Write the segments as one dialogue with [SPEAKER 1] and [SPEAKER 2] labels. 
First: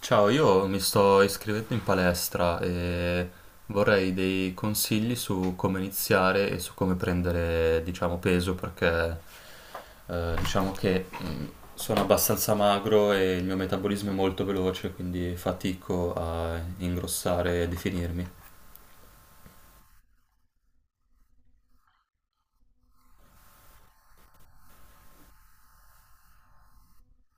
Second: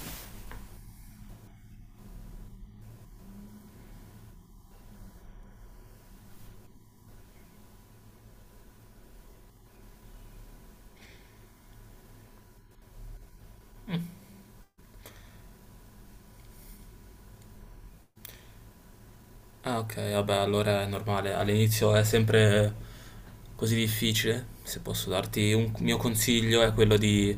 [SPEAKER 1] Ciao, io mi sto iscrivendo in palestra e vorrei dei consigli su come iniziare e su come prendere, diciamo, peso perché diciamo che sono abbastanza magro e il mio metabolismo è molto veloce, quindi fatico a ingrossare e definirmi.
[SPEAKER 2] Ah, ok, vabbè, allora è normale. All'inizio è sempre così difficile. Se posso darti un mio consiglio è quello di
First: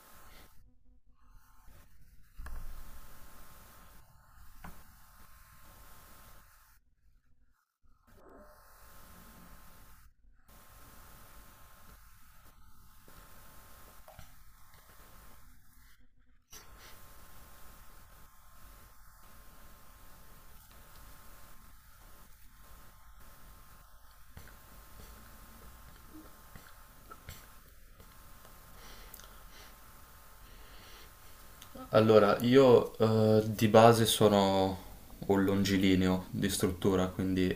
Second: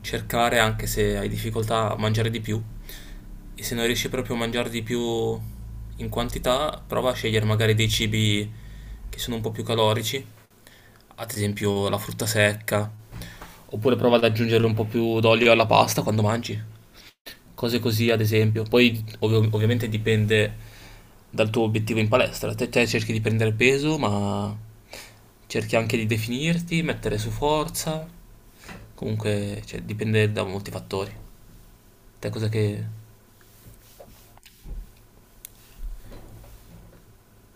[SPEAKER 2] cercare, anche se hai difficoltà, a mangiare di più. E se non riesci proprio a mangiare di più in quantità, prova a scegliere magari dei cibi che sono un po' più calorici, ad esempio la frutta secca, oppure prova ad aggiungere un po' più d'olio alla pasta quando mangi cose così ad esempio. Poi ovviamente dipende dal tuo obiettivo in palestra. Te cerchi di prendere peso, ma cerchi anche di definirti, mettere su forza. Comunque, cioè, dipende da molti fattori. Te
[SPEAKER 1] Allora,
[SPEAKER 2] cosa che...
[SPEAKER 1] io di base sono un longilineo di struttura, quindi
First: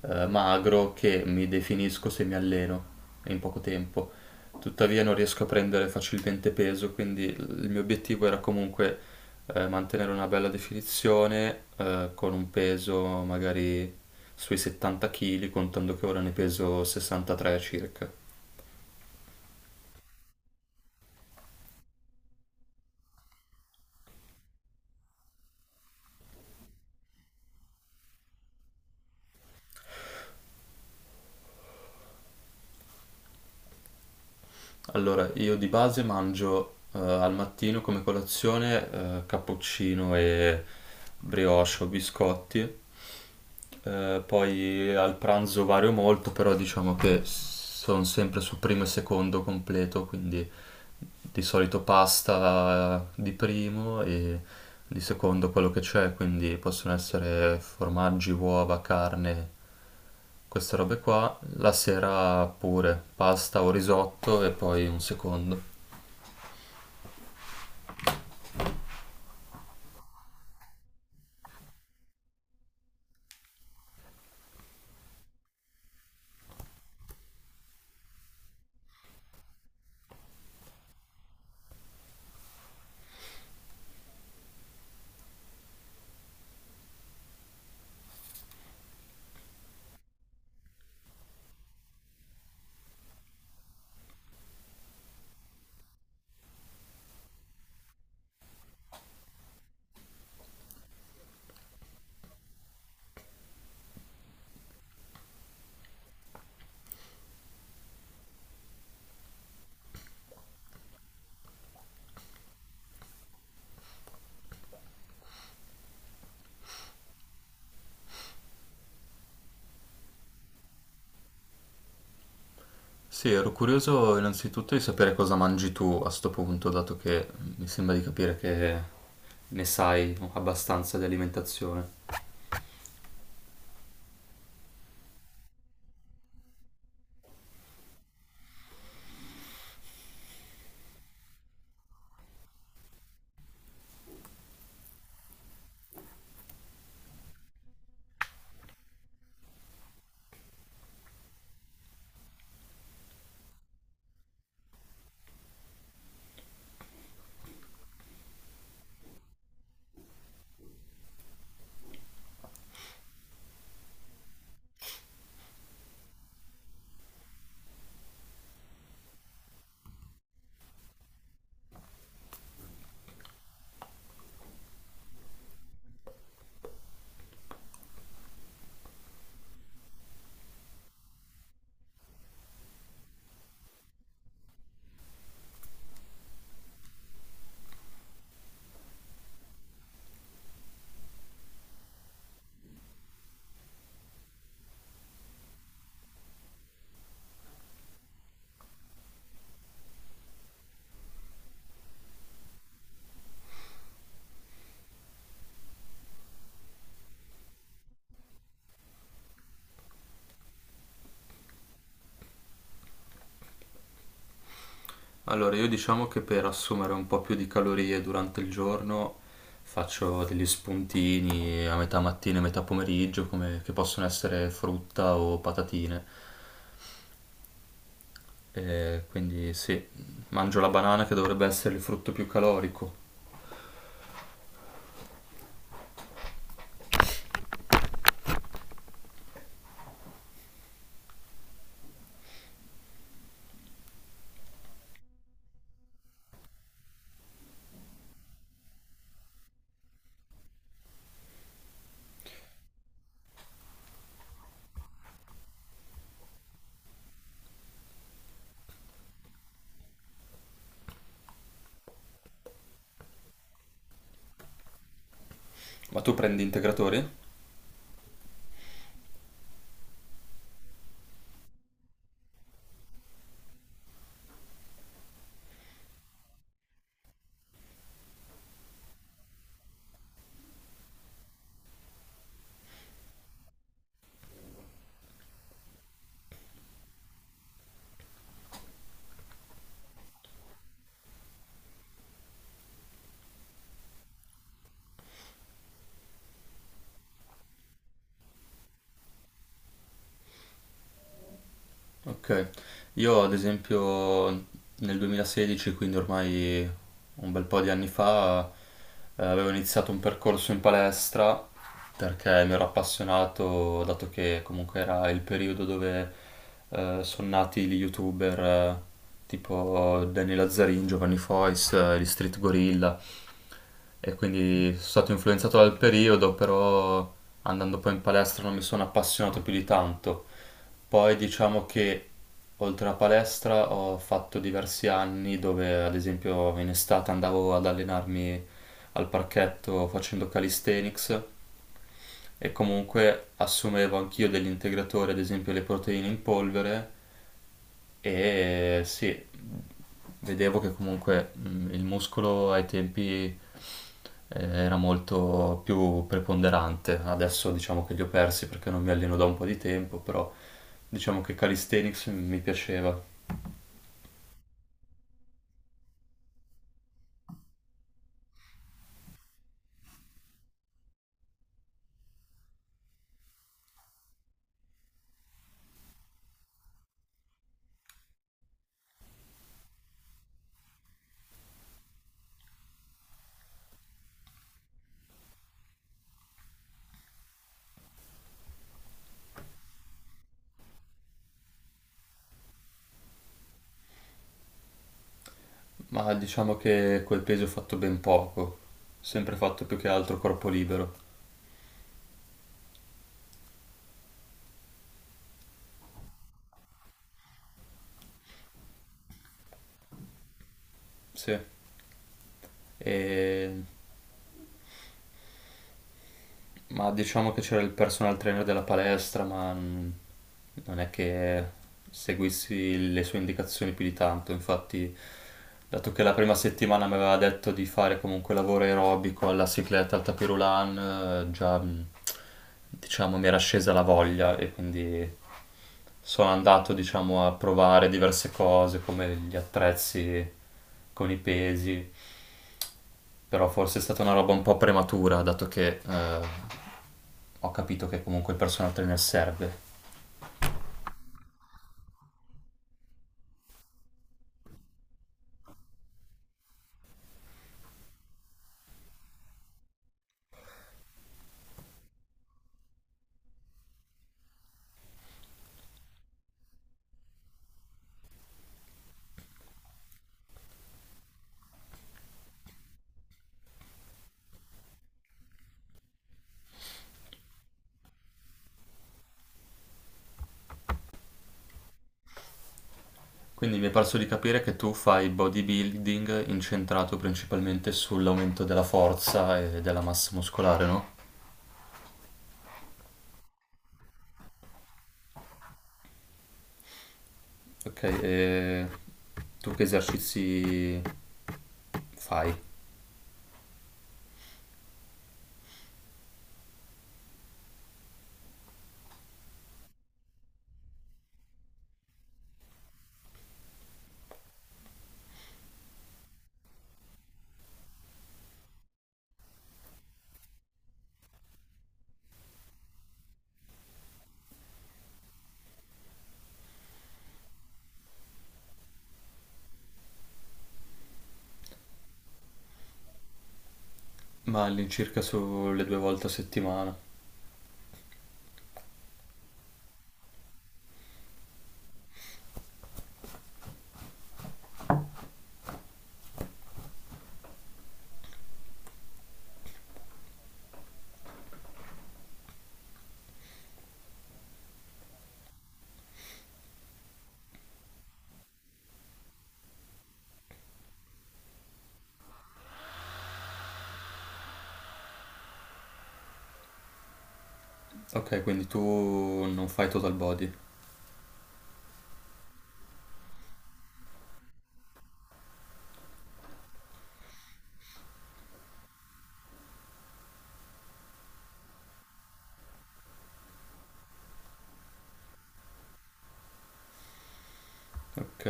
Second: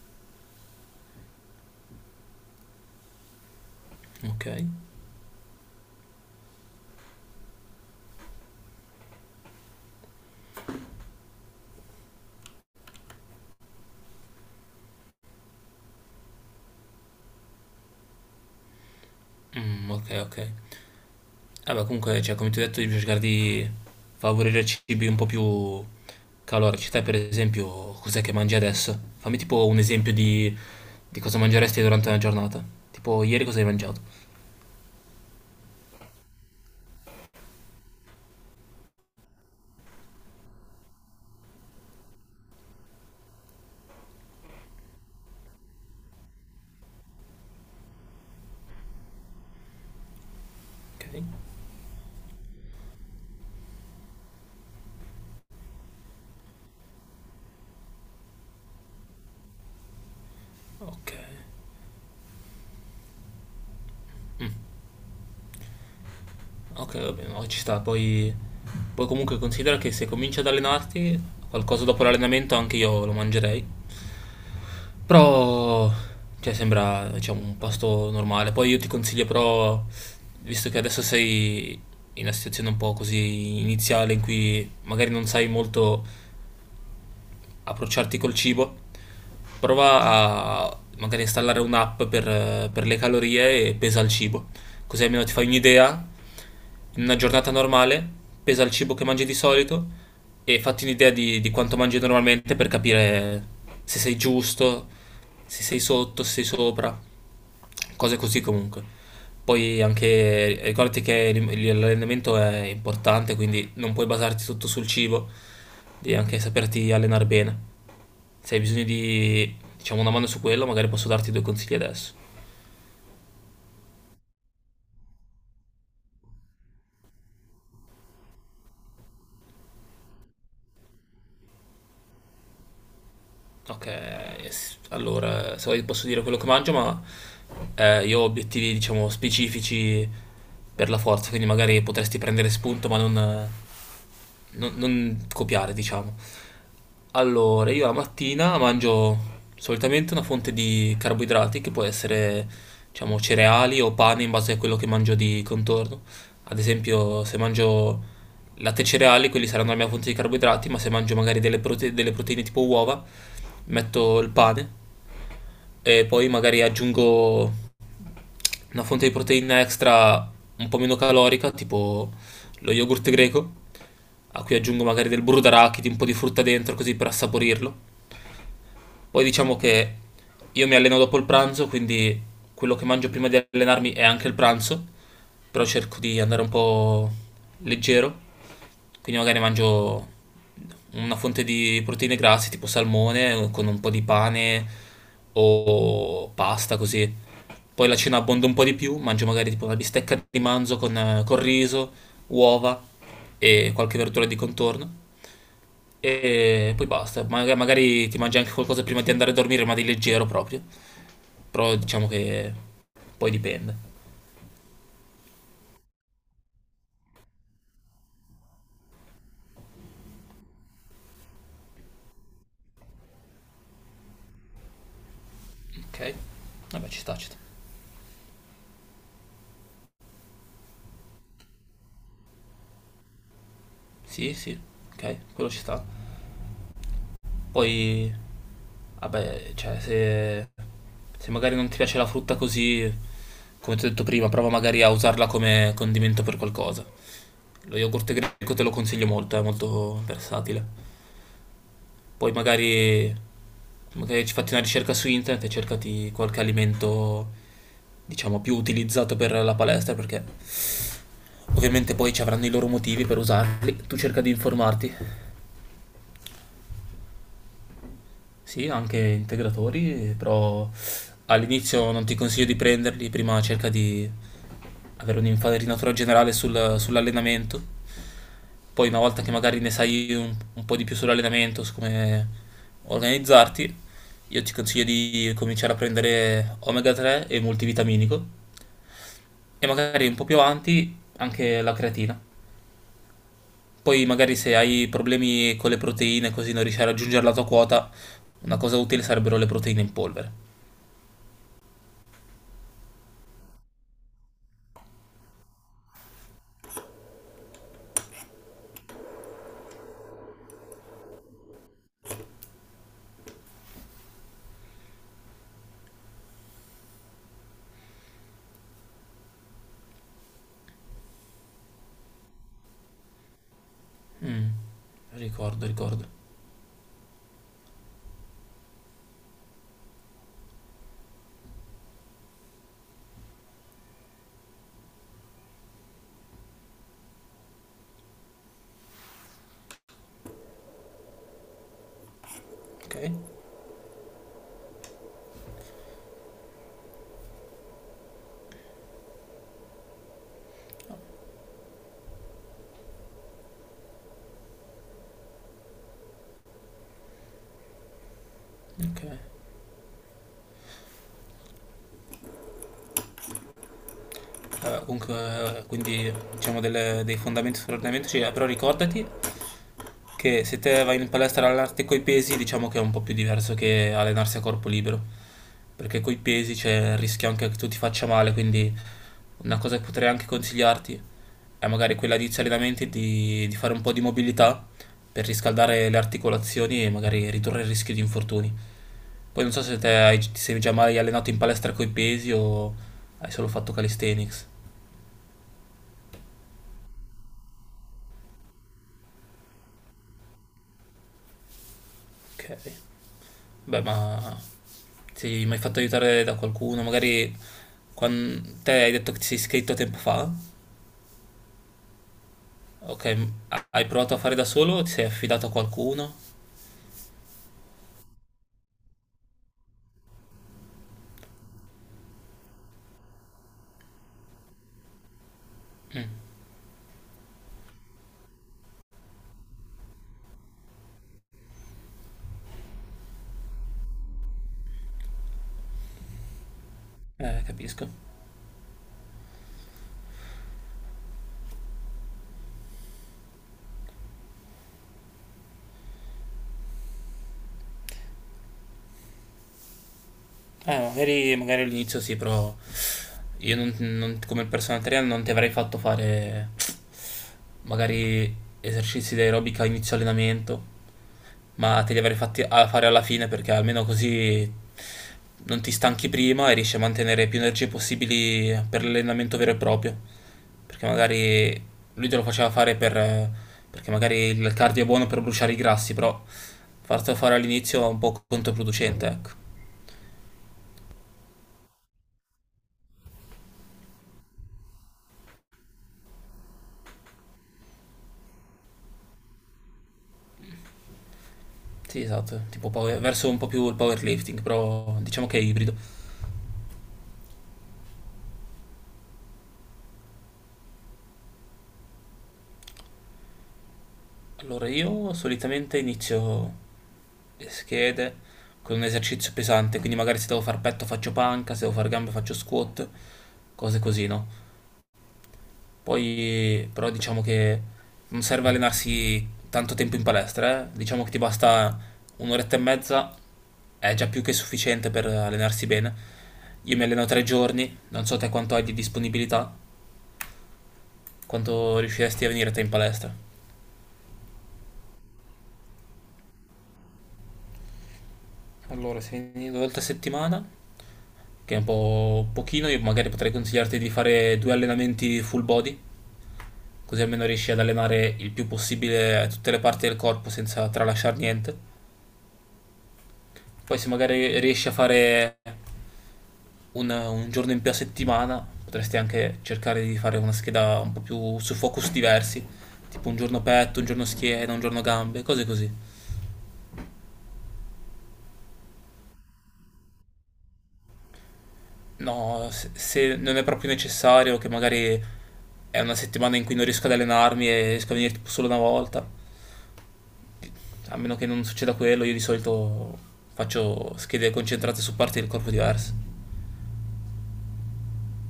[SPEAKER 1] magro che mi definisco se mi alleno in poco tempo.
[SPEAKER 2] Ok.
[SPEAKER 1] Tuttavia non riesco a prendere facilmente peso, quindi il mio obiettivo era comunque mantenere una bella definizione con un peso magari sui 70 kg, contando che ora ne peso 63 circa.
[SPEAKER 2] Mm, ok, ok. Vabbè, comunque, cioè, come ti ho detto, devi cercare di favorire cibi un po' più calorici. Te, per esempio, cos'è che mangi adesso? Fammi tipo un esempio di cosa mangeresti durante una giornata. Tipo, ieri cosa hai mangiato?
[SPEAKER 1] Allora, io di base mangio al mattino come colazione cappuccino e brioche o biscotti poi al pranzo vario molto, però diciamo che sono sempre su primo e secondo completo, quindi
[SPEAKER 2] Ok.
[SPEAKER 1] di solito pasta di primo e di secondo quello che c'è, quindi possono essere formaggi, uova, carne, queste robe
[SPEAKER 2] Ok,
[SPEAKER 1] qua. La sera pure pasta o risotto e poi un secondo.
[SPEAKER 2] ok, va bene, no, ci sta. Poi comunque considera che se cominci ad allenarti, qualcosa dopo l'allenamento anche io lo mangerei. Però, cioè, sembra, diciamo, un pasto normale. Poi io ti consiglio però, visto che adesso sei in una situazione un po' così iniziale in cui magari non sai molto approcciarti col cibo, prova a magari installare un'app per le calorie e pesa il cibo. Così almeno ti fai un'idea. In una giornata normale, pesa il cibo che mangi di solito e fatti un'idea di quanto mangi normalmente per capire se sei giusto, se sei sotto, se sei sopra, cose così comunque. Poi anche ricordati che l'allenamento è importante, quindi non puoi basarti tutto sul cibo, devi anche saperti allenare bene. Se hai bisogno di, diciamo, una mano su quello, magari posso darti due consigli adesso.
[SPEAKER 1] Sì, ero curioso innanzitutto di sapere cosa mangi tu a sto punto, dato che mi sembra di capire che ne sai abbastanza di alimentazione.
[SPEAKER 2] Ok, allora, se vuoi posso dire quello che mangio, ma io ho obiettivi, diciamo, specifici per la forza, quindi magari potresti prendere spunto, ma non copiare, diciamo. Allora, io la mattina mangio solitamente una fonte di carboidrati che può essere, diciamo, cereali o pane in base a quello che mangio di contorno. Ad esempio, se mangio latte e cereali, quelli saranno la mia fonte di carboidrati, ma se mangio magari delle proteine tipo uova, metto il pane e poi magari aggiungo una fonte di proteina extra un po' meno calorica, tipo lo yogurt greco a cui aggiungo magari del burro d'arachidi, un po' di frutta dentro così per assaporirlo. Poi diciamo che io mi alleno dopo il pranzo, quindi quello che mangio prima di allenarmi è anche il pranzo, però cerco di andare un po' leggero, quindi magari mangio una fonte di proteine grasse, tipo salmone, con un po' di pane o pasta così. Poi la cena abbonda un po' di più, mangio magari tipo una bistecca di manzo con riso, uova e qualche verdura di contorno. E poi basta. Magari ti mangi anche qualcosa prima di andare a dormire, ma di leggero proprio. Però diciamo che poi dipende.
[SPEAKER 1] Allora, io diciamo che per assumere un po' più di calorie durante il giorno faccio degli spuntini a metà mattina e metà pomeriggio, che possono essere frutta o patatine.
[SPEAKER 2] Ok. Vabbè, ci sta, ci sta.
[SPEAKER 1] E quindi sì, mangio la banana che dovrebbe essere il frutto più calorico.
[SPEAKER 2] Sì, sì, ok, quello ci sta. Poi, vabbè, cioè, se magari non ti piace la frutta così, come ti ho detto prima, prova magari a usarla come condimento per qualcosa. Lo yogurt greco te lo consiglio molto, è molto versatile. Poi magari ci fatti una ricerca su internet e cercati qualche alimento, diciamo, più utilizzato per la palestra, perché ovviamente poi ci avranno i loro motivi per usarli. Tu cerca di informarti.
[SPEAKER 1] Ma tu prendi integratori?
[SPEAKER 2] Sì, anche integratori, però all'inizio non ti consiglio di prenderli, prima cerca di avere un'infarinatura generale sull'allenamento, poi una volta che magari ne sai un po' di più sull'allenamento, su come organizzarti, io ti consiglio di cominciare a prendere omega 3 e multivitaminico e magari un po' più avanti anche la creatina. Poi magari se hai problemi con le proteine, così non riesci a raggiungere la tua quota, una cosa utile sarebbero le proteine in polvere.
[SPEAKER 1] Ok, io ad esempio nel 2016, quindi ormai un bel po' di anni fa, avevo iniziato un percorso in palestra perché mi ero appassionato, dato che comunque era il periodo dove sono nati gli youtuber tipo Danny Lazzarin, Giovanni Fois, gli Street Gorilla e
[SPEAKER 2] Mm.
[SPEAKER 1] quindi sono stato influenzato
[SPEAKER 2] Ricordo,
[SPEAKER 1] dal
[SPEAKER 2] ricordo.
[SPEAKER 1] periodo, però andando poi in palestra non mi sono appassionato più di tanto. Poi diciamo che oltre alla palestra ho fatto diversi anni dove ad esempio in estate andavo ad allenarmi al parchetto facendo calisthenics e
[SPEAKER 2] Ok,
[SPEAKER 1] comunque assumevo anch'io degli integratori, ad esempio le proteine in polvere e sì, vedevo che comunque il muscolo ai tempi era molto più preponderante. Adesso diciamo che li ho persi perché non mi
[SPEAKER 2] ok.
[SPEAKER 1] alleno da un po' di tempo, però diciamo che calisthenics mi piaceva,
[SPEAKER 2] Comunque, quindi diciamo dei fondamenti sull'allenamento, però ricordati che se te vai in palestra ad allenarti coi pesi, diciamo che è un po' più diverso che allenarsi a corpo libero, perché coi pesi c'è il rischio anche che tu ti faccia male, quindi una cosa che potrei anche consigliarti è magari quella di inizio allenamenti di fare un po' di mobilità per riscaldare le articolazioni e magari ridurre il rischio di infortuni. Poi non so se te hai, ti sei già mai allenato in palestra coi pesi o hai solo fatto calisthenics.
[SPEAKER 1] ma diciamo che quel peso ho fatto ben poco, sempre fatto più che altro corpo libero.
[SPEAKER 2] Ok. Beh, ma ti sei mai fatto aiutare da qualcuno? Magari quando te hai detto che ti sei iscritto tempo fa.
[SPEAKER 1] Sì. E
[SPEAKER 2] Ok, hai provato a fare da solo o ti sei affidato a qualcuno?
[SPEAKER 1] Ma diciamo che c'era il personal trainer della palestra, ma non è che seguissi le sue indicazioni più di tanto. Infatti, dato che la prima settimana mi aveva detto di fare comunque lavoro aerobico alla cicletta, al tapis roulant, già diciamo mi era scesa la voglia e quindi sono andato diciamo a
[SPEAKER 2] Capisco.
[SPEAKER 1] provare diverse cose come gli attrezzi con i pesi, però forse è stata una roba un po' prematura, dato che ho capito che comunque il personal trainer serve.
[SPEAKER 2] Magari all'inizio sì, però io come personal trainer non ti avrei fatto fare magari esercizi di aerobica a inizio allenamento, ma te li avrei fatti a fare alla fine perché almeno così non ti stanchi prima e riesci a mantenere più energie possibili per l'allenamento vero e proprio. Perché magari lui te lo faceva fare perché magari il cardio è buono per bruciare i grassi, però fartelo fare all'inizio è un po' controproducente, ecco.
[SPEAKER 1] Quindi mi è parso di capire che tu fai bodybuilding incentrato principalmente sull'aumento della forza e della massa muscolare, no?
[SPEAKER 2] Sì, esatto, tipo verso un po' più il powerlifting, però diciamo che è ibrido.
[SPEAKER 1] Ok, e tu che esercizi fai?
[SPEAKER 2] Allora io solitamente inizio le schede con un esercizio pesante, quindi magari se devo far petto faccio panca, se devo far gambe faccio squat, cose così, no? Poi però diciamo che non serve allenarsi tanto tempo in palestra, eh? Diciamo che ti basta un'oretta e mezza, è già più che sufficiente per allenarsi bene. Io mi alleno 3 giorni, non so te quanto hai di disponibilità, quanto riusciresti a venire te in palestra.
[SPEAKER 1] Ma all'incirca sulle due volte a settimana.
[SPEAKER 2] Allora, se vieni due volte a settimana, che è un po' pochino, io magari potrei consigliarti di fare due allenamenti full body, così almeno riesci ad allenare il più possibile tutte le parti del corpo senza tralasciare niente. Poi se magari riesci a fare un giorno in più a settimana, potresti anche cercare di fare una scheda un po' più su focus diversi, tipo un giorno petto, un giorno schiena, un giorno gambe, cose così.
[SPEAKER 1] Ok, quindi tu non fai total body.
[SPEAKER 2] No, se non è proprio necessario, che magari è una settimana in cui non riesco ad allenarmi e riesco a venire tipo solo una volta, a meno che non succeda quello, io di solito faccio schede concentrate su parti del corpo diverse.
[SPEAKER 1] Ok.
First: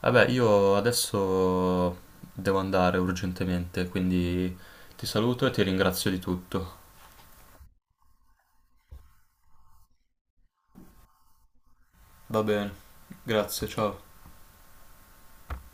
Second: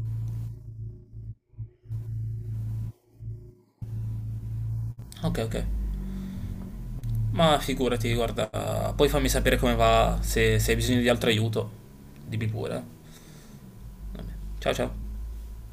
[SPEAKER 1] Vabbè, io adesso devo andare urgentemente, quindi ti
[SPEAKER 2] Ok,
[SPEAKER 1] saluto e
[SPEAKER 2] ok.
[SPEAKER 1] ti ringrazio di tutto.
[SPEAKER 2] Ma figurati, guarda, poi fammi sapere come va, se hai bisogno di altro aiuto,
[SPEAKER 1] Va
[SPEAKER 2] dimmi
[SPEAKER 1] bene,
[SPEAKER 2] pure.
[SPEAKER 1] grazie, ciao.
[SPEAKER 2] Ciao ciao.